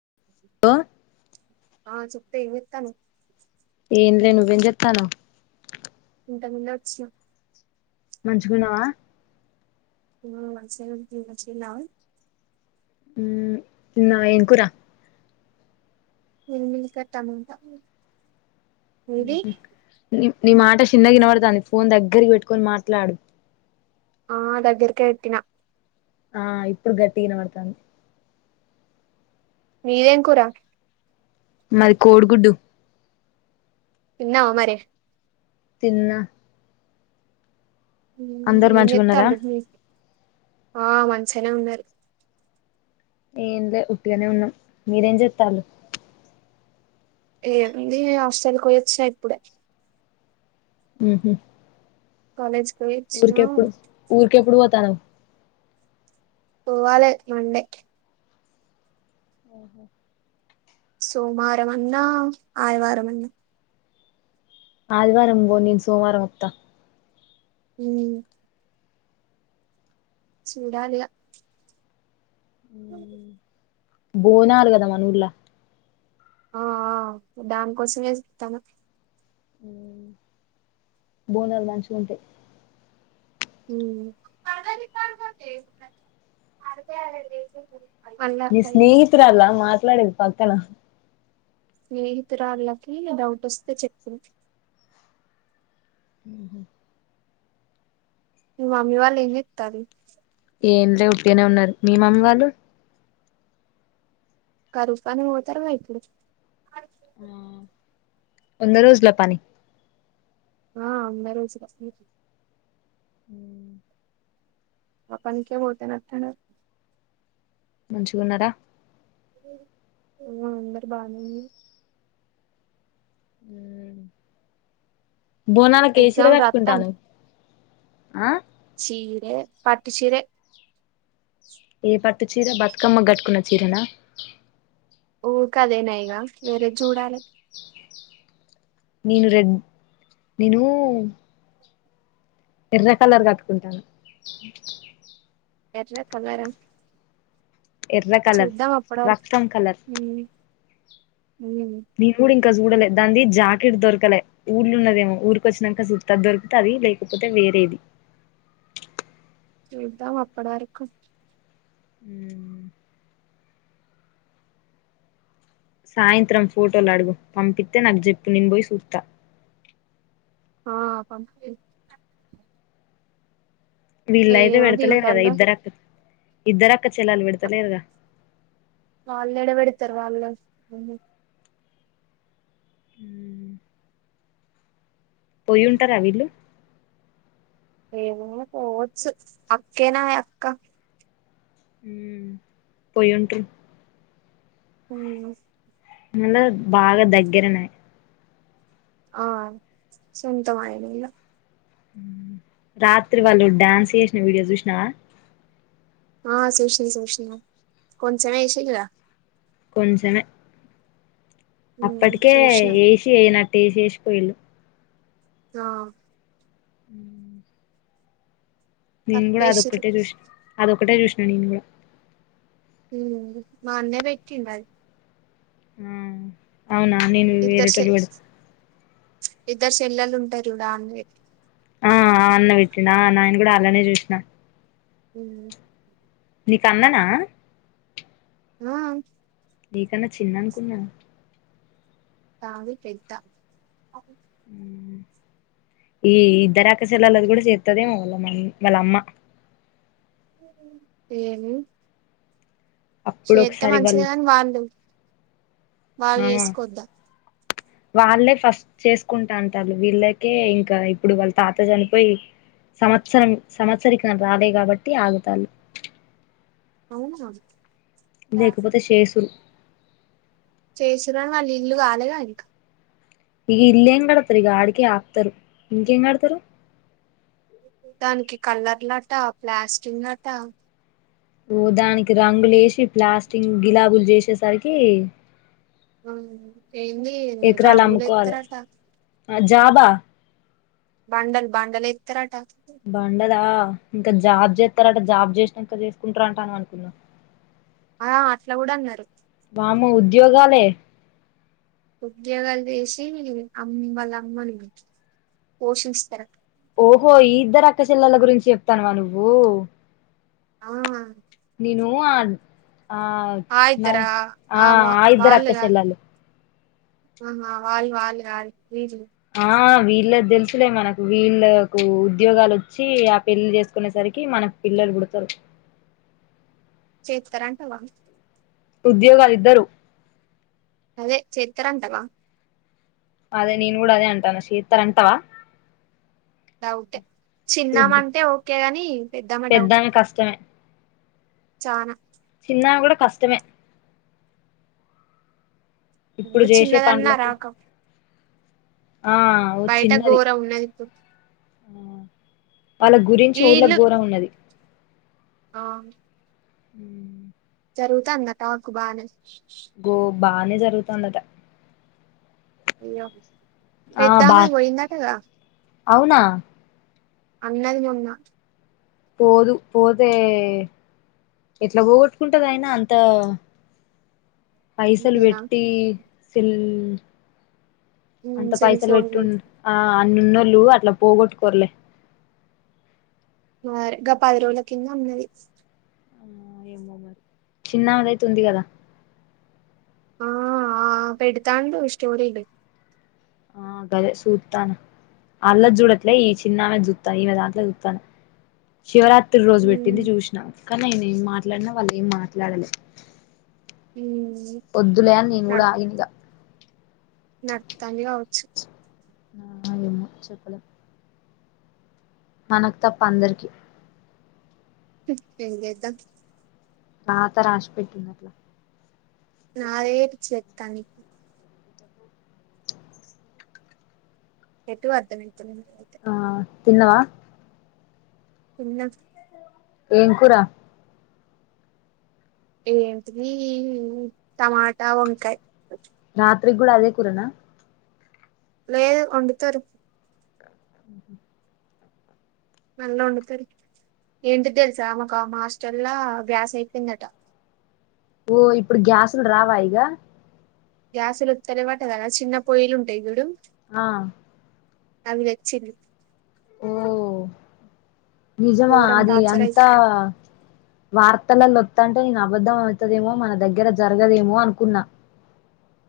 [unintelligible] ఆ చెప్పు ఏం చెత్తన్నావ్ ఏం లే నువ్వేం జెత్తన్నావు ఇంతకు ముందే వచ్చిన మంచిగున్నావా అ మంచిగానే [unintelligible] ఉ తిన్నావా ఏం కూర మిల్మిక్కర్ టమాటా ఊహూ నీ నీ మాట చిన్నగా వినబడుతాంది ఫోన్ దగ్గరికి పెట్టుకొని మాట్లాడు ఆ దగ్గరకే ఎట్టినా ఆ ఇప్పుడు గట్టిగినపడుతాంది మీదేం కూర మది కోడిగుడ్డు తిన్నావా మరి తిన్నా ఉమ్, అందరూ ఏం మంచిగున్నారా చెత్తాళ్ళు మీ ఆ మంచినే ఉన్నారు ఏం లే ఉట్టిగనే ఉన్నాం మీరేం చెత్తాల్లు ఏంది హాస్టల్కి పోయొచ్చినా ఇప్పుడే ఉ కాలజ్ కచ్చ అ ఎప్పుడుూ పోతాను పోవాలి మండే ఆ హూ సోమవారం అన్నా ఆదివారం అన్నా ఆదివారం పో నేను సోమవారం వత్తా ఊ చూడాలి అ బోనాారు కదా మానూర్లా ఆ దాన్ కోసంస్త తను బోనాలు మంచి ఉంటాయి ఉమ్ మళ్ళా ని స్నేహిరల్ మాత్ర పట్లాడది పాకనా స్నేహితురాళ్ళకి డౌట్ వస్తే చెప్పు హహ ఇ మమ్మీ వాళ్ళంగ్ ఇక్తార ఏంటే ఉట్టేనే ఉన్నారు మీ మమ్మీ వాళ్ళు క రూపానే వతారు మా ఇప్పుడు ఆ వంద రోజుల పని ఆ అంద రోజు హ ఆ పనికే పోతున్నటున్నారు మంచిగ్ ఉన్నారా హ్మ్ అందరు బానే ఉన్నారు హ్మ్ బోనాలకేసీరా ఎగ్జామ్ రాత్తాను కట్టుకుంటానావ్ ఆ చీరే పట్టు చీరె ఏ పట్టు చీర బతుకమ్మ కట్టుకున్న చీరనా ఊ కదేనై వేర చూడాలే నేను రెడ్ నేను ఎర్ర కలర్ కట్టుకుంటాను ఎర్ర కలరా ఎర్ర కలర్ రక్తం కలర్ ఉ ఇం చూడలే దాది జాకెట్ దొరకలే ఊర్ళలు ఉన్నదేమో ఊరిక వచ్చినాక చు దొరికుత అది లేకపోతే వేరేది చూద్దాం అప్పుడు వరకు అ సాయంత్రం ఫోటోలు అడుగు పంపిస్తతే నాకు జప్పు నిను పోయి చూస్తా ఆ ప వీళ్ళయితే పెడతలేరు కదా దిగుతారులే ఇద్దరు అక్క ఇద్దర అక్క చెల్లాల విడతలేరుగా ఇ తర్ వాళ్ళు హ పోయి ఉంటారా వీళ్ళు ఏమో పోవచ్చ అక్కేనా అక్క పోయిం ట్ర అ నిన్న ద్ బాగా దగ్గరనేయి ఆ సొంతమనలో రాత్రి వాళ్ళు డ్యాన్స్ చేసిన వీడియో చూసినావా ఆ సుష్ని సూష్ణ కొంచమ్ ఎసింద కొంచమే ఉమ్ అప్పటికే చూసిన వేసి వయనట్టటు వేసి వేసిపోయిళు ఆ ఉ నిం కూడా అద తక్కువేసిర్రు పెట్టేష్ట అద ఒక్కటే చూషిన నేను కూడా మా అన్నే పెట్టిండ్ అది ఆ అవునా నేను ఇద్దరు చె వేరేటోలు పడ్ ఇద్దరు చెల్లలు ఉంటారు దాన్ వే ఆ అన్న పెట్టింద నాయన కూడా అలానే చూసిన హ నీ క్ అన్ననా ఆ నీకన్నా చిన్న అనుకున్నాను కాే పెద్ద ఈ ఇద్దర అకచలాలది కూడా సర్తదేమో వాళ్ళ మ వాళ్ళ అమ్మ ఏను అప్పుడు చేత్త ఒకసారి మంచిది వాళ్ళు కాని వాళ్ళు వాళ్ళు ఆ చేసుకద్దా వాళ్ళే ఫస్ట్ చేసుకుంటా అంటారు వీళ్ళకే ఇంకా ఇప్పుడు వాళ్ళ తాత చనిపోయి సంవత్సరం సంవత్సరకి న రాలే కాబట్టి ఆగుతాారు ఉవు లేకపోతే చేేసురు చేసన్నాని వాళ్ళీ ఇల్లు కాలేగా అనక ఇగ ఇల్ ఎంగ్ ఆడతారు ఇగ అడిక ఆప్తారు ఇంకెంగా ఆడతారు దానికి కలర్ లాట ప్లాస్టిక్ లట ఓదానికినికి అంగులేష్ ప్లాస్టింగ్ గిలాబులు చేసి వచ్చేసరికి ఏంది రాంగులు అమ్ముకోవాలె ఇస్తారట ఆ జాబా బాండల్ బాండల ఇతట బండదా ఇంకా జాబ్ చేస్తారట జాబ్ చేసినాక చేసుకుంటార అంటా అ అనుకున్నాాం ఆ అట్లా కూడా అన్నారు జోగాాల ఉద్యోగాలు చేసి అమ్మల అమ్మని పోషిస్తారు అ ఓహో ఈ ఇద్దరు అక్కచల్లల గురించి చెప్తానువా నువ్వు ఆ నేను ను ఆ ఆ న ఇద్దరా ఆ వా ఆ ఇద్దరు అక్క వాళ్ళు కాదు చెెల్లు ఆహా వాల్ వాాల ఆాల రజ ఆ వీళ్ళ తెలుసులే మనకు వీళ్ళలకు ఉద్యోగాలు వచ్చి ఆ పెళ్ళిి చేసుకునే సరికి మనకు పిల్లలు పుడతారు చేస్తారా అంటావా ఉద్యోగాలు ఇద్దరు అదే చేేతర అంటవా అదే నేను కూడా అదే అంటాను శీతర్ అంటావా డౌటే చిన్నామ అంటే ఓకే ని పెద్దామా డౌటే పెద్దామె కష్టమే చనా చిన్నామె కూడా కష్టమే ఇప్పుడు నువ్వు చేసే చిన్నదన్నా పండ్లకి రాక బయట ఘోర ఉన్నదిప్పు వాళ్ళ గురించి ఊళ్ళ ఘోరం ఉన్నది ఆ ఉ జరుగుతాంద టాకు బాగానే బ బానే జరుగుతుందట అయ్యో ఆ బా పెద్దామని పోయిందటగా అవునా అన్నదిని ఉన్నా పోదు పోతే ఎట్లా పోగొట్టుకుంటది అయినా అంత పైసలు అంతేనా పెట్టి సిల్ అంత సెల్ పైసలు ఫోన్లు పెట్టుం ఆ నున్నళ్లుు అట్లా పోగొట్టుకోరలే మరి గ పది రోజుల కింద ఉన్నది చిన్నదైతుంది కదా ఆ అ పెడుతాండ స్టోరీలు ఆ గదే సూతాను అల్ల చూడట్లే ఈ చిన్నమె చూతాను ఈ విధ అట్లో చూతాను శివరాత్రి త రోజు ఉమ్ పెట్టింది చూసినా కా నేన ఏం మాట్లాడినా వాళ్ళు ఏం మాట్లాడలేి ఉమ్ వద్దులే అని నేను కూడా ఆగినగా నర్తని కావచ్చు ఏమో చెప్పలేమ్ మనకు తప్ప అందరికి హ అదా నాత రా ఆసి పెట్టిన్నట్లా నాదేంటి స తనికు ఎట్టు అర్థమై డెలివరీ అయితే ఆ తిన్నవా తిన్న ఏం కూరా ఏంటిది టమాటా వంకాయ రాత్రికి కూడా అదే కురనా లేధు వండుతారు అహ మళ్ళా వండుతారు ఏంటి తెలుసా మా హాస్టల్ గ్యాస్ అయిపోయిందట ఓ ఇప్పుడు గ్యాసులు రావా ఇగ గ్యాస్లుతలే వాట క చిన్న పొయిలు ఉంటాయి చూడు ఆ అవి తేచ్చింది ఓ నిజమా ఘోరం అది టార్చర్ అయి అంతా వార్తలలో అత్తంటే ఇగ అబద్ధం అడతదేమో మన దగ్గర జరగదేమో అనుకున్నా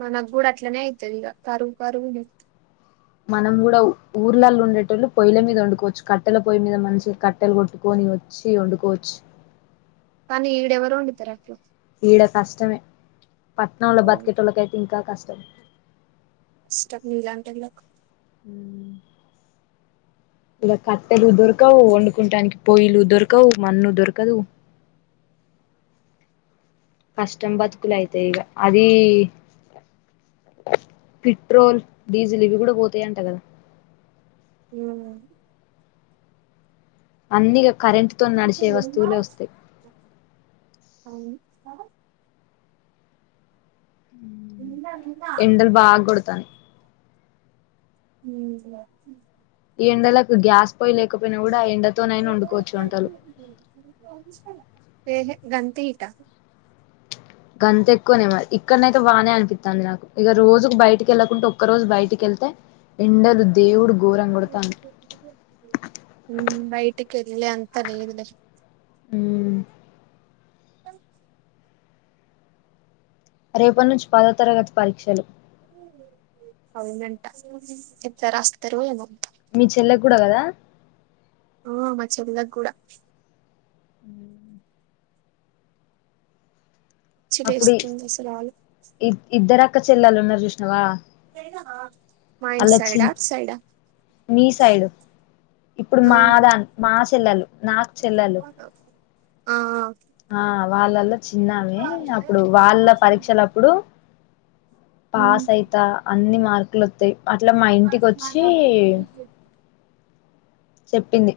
మనకు గుడ అట్లనే అయితది ఇగ కారువు కారువు నిత్ మనం కూడా ఊర్లల్లో ఉండేటోళ్ళు పొయ్యల మీద వండుకోవచ్చు కట్టెల పొయ్యి మీద మంచిగా కట్టెలు కొట్టుకొని వచ్చి వండుకోవచ్చు. కానీ ఈడే ఎవరు వండుతారు. అట్లో ఈడ కష్టమే పట్నంలో బతికే టోళ్లకు అయితే ఇంకా కష్టం కష్టం నీలాంటది [unintelligible] ఇగా కట్టెలు దొరకవు వండుకుంటానికి పొయిలు దొరకవు మన్ను దొరకదు కష్టం బతుకులు అయితాయి. ఇక అది పెట్రోల్ డీజిల్ ఇవి కూడా పోతాయి అంట కదా హ్ అన్నిగా కరెంట్ తో నడిచే వస్తువులే వోస్తాయి ఎండలు బాగా కొడతానయి ఉ ఈ ఎండలకు గ్యాస్ పోయి లేకపోయినా కూడా ఆ ఎండతోనైనా వండుకోవచ్చు వంటలు ఏహే గంత ఇట గంత ఎక్కువనే మరి ఇక్కనైతే బానే అనిపిత్తంది. నాకు ఇగా రోజుకు బయటికి ఏళ్ళకుండా ఒక్క రోజు బయటికి వెళ్తే ఎండలు దేవుడు ఘోరంగా కొడతండు కెల్లె అంత లేదులే హ్ రేపటి నుంచి పాదో తరగతి పరీక్షలు అవునంట ఎట్ల రాస్తారో ఏమో మీ చెల్లెకు కూడా కదా ఆ మ చెల్ల కు కూడా పిచ్చి అప్పుడు ఇ లేస్తుంది అసలు ఆలో ఇ ఇద్దర్ క్క చెల్లళ్ళు ఉన్నారు. చూసినవ మా ఇంటి అలా చి సైడా అటు సైడా మీ సైడ్ ఇప్పుడు మా దాన్ మా చెల్లళ్ళు నా చెల్లళ్ళు ఆ ఆ ఆ వాళ్ళలో చిన్నామే అప్పుడు వాళ్ళ పరీక్షలప్పుడు పాస్ ఉమ్ అయితా అన్ని మార్కు మల్లోత్తై అట్లా మా ఇంటికి వోచ్చి చెప్పింది.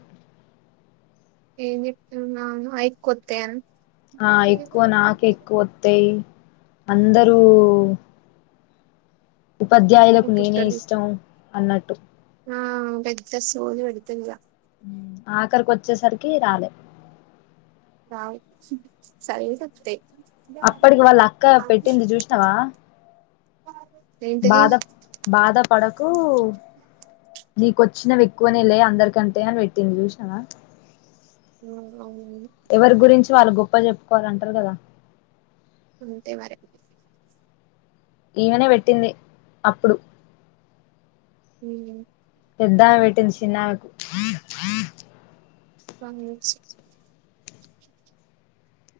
ఏం చెప్పుతున్నాను అయి కొత్తాయి ఆ ఎక్కువ నాకు ఎక్కువ వత్తాయి అందరూ ఉపాధ్యాయులకు నేనే పుట్టలి ఇష్టం అన్నట్టు ఆ పెద్ద సోది పెడతదిగ ఆఖరికి వచ్చేసరికి రాలే రాదు సరి సస్తతే అప్పటికి వాళ్ళ అక్క పెట్టింది చూసినావా ఏంటిది బాద బాద పడకు నీకొచ్చినవి ఎక్కువనే లే అందరికంటే అని పెట్టింది చూసినావా ఉ అవు ఎవరి గురించి వాళ్ళు గొప్ప చెప్పుకోవాలంటరు కదా తె మరి ఈమెనే పెట్టింది అప్పుడు ఉ పెద్దామె పెట్టింది చిన్నామెకు పంగచ్చ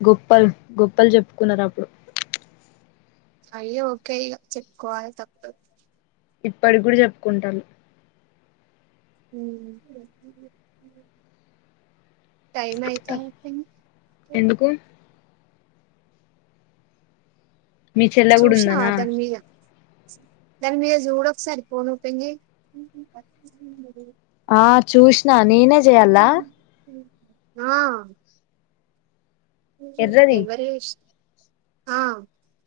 గొప్పలు గొప్పలు జెప్పుకున్నారు అప్పుడు అయ్యో ఓకే ఇగ చెప్పుకోవాలి తప్పుడు ఇప్పటికూడా చెప్పుకుంటారు ఉ టైమ్ అయితాన్ ఎందుకు మీ చెల్ల గూడ చూసినావా ఉందానా దాని మీద దాని మీరు చూడ ఒకసారి పోన్పోయింది ఆ చూస్త నా నేనే జేయల్లా ఆ ఎర్రది ఎవరే ఇష్టం ఆ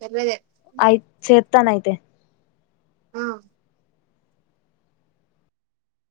ఎర్ర అయి చె తాన అయితే ఆ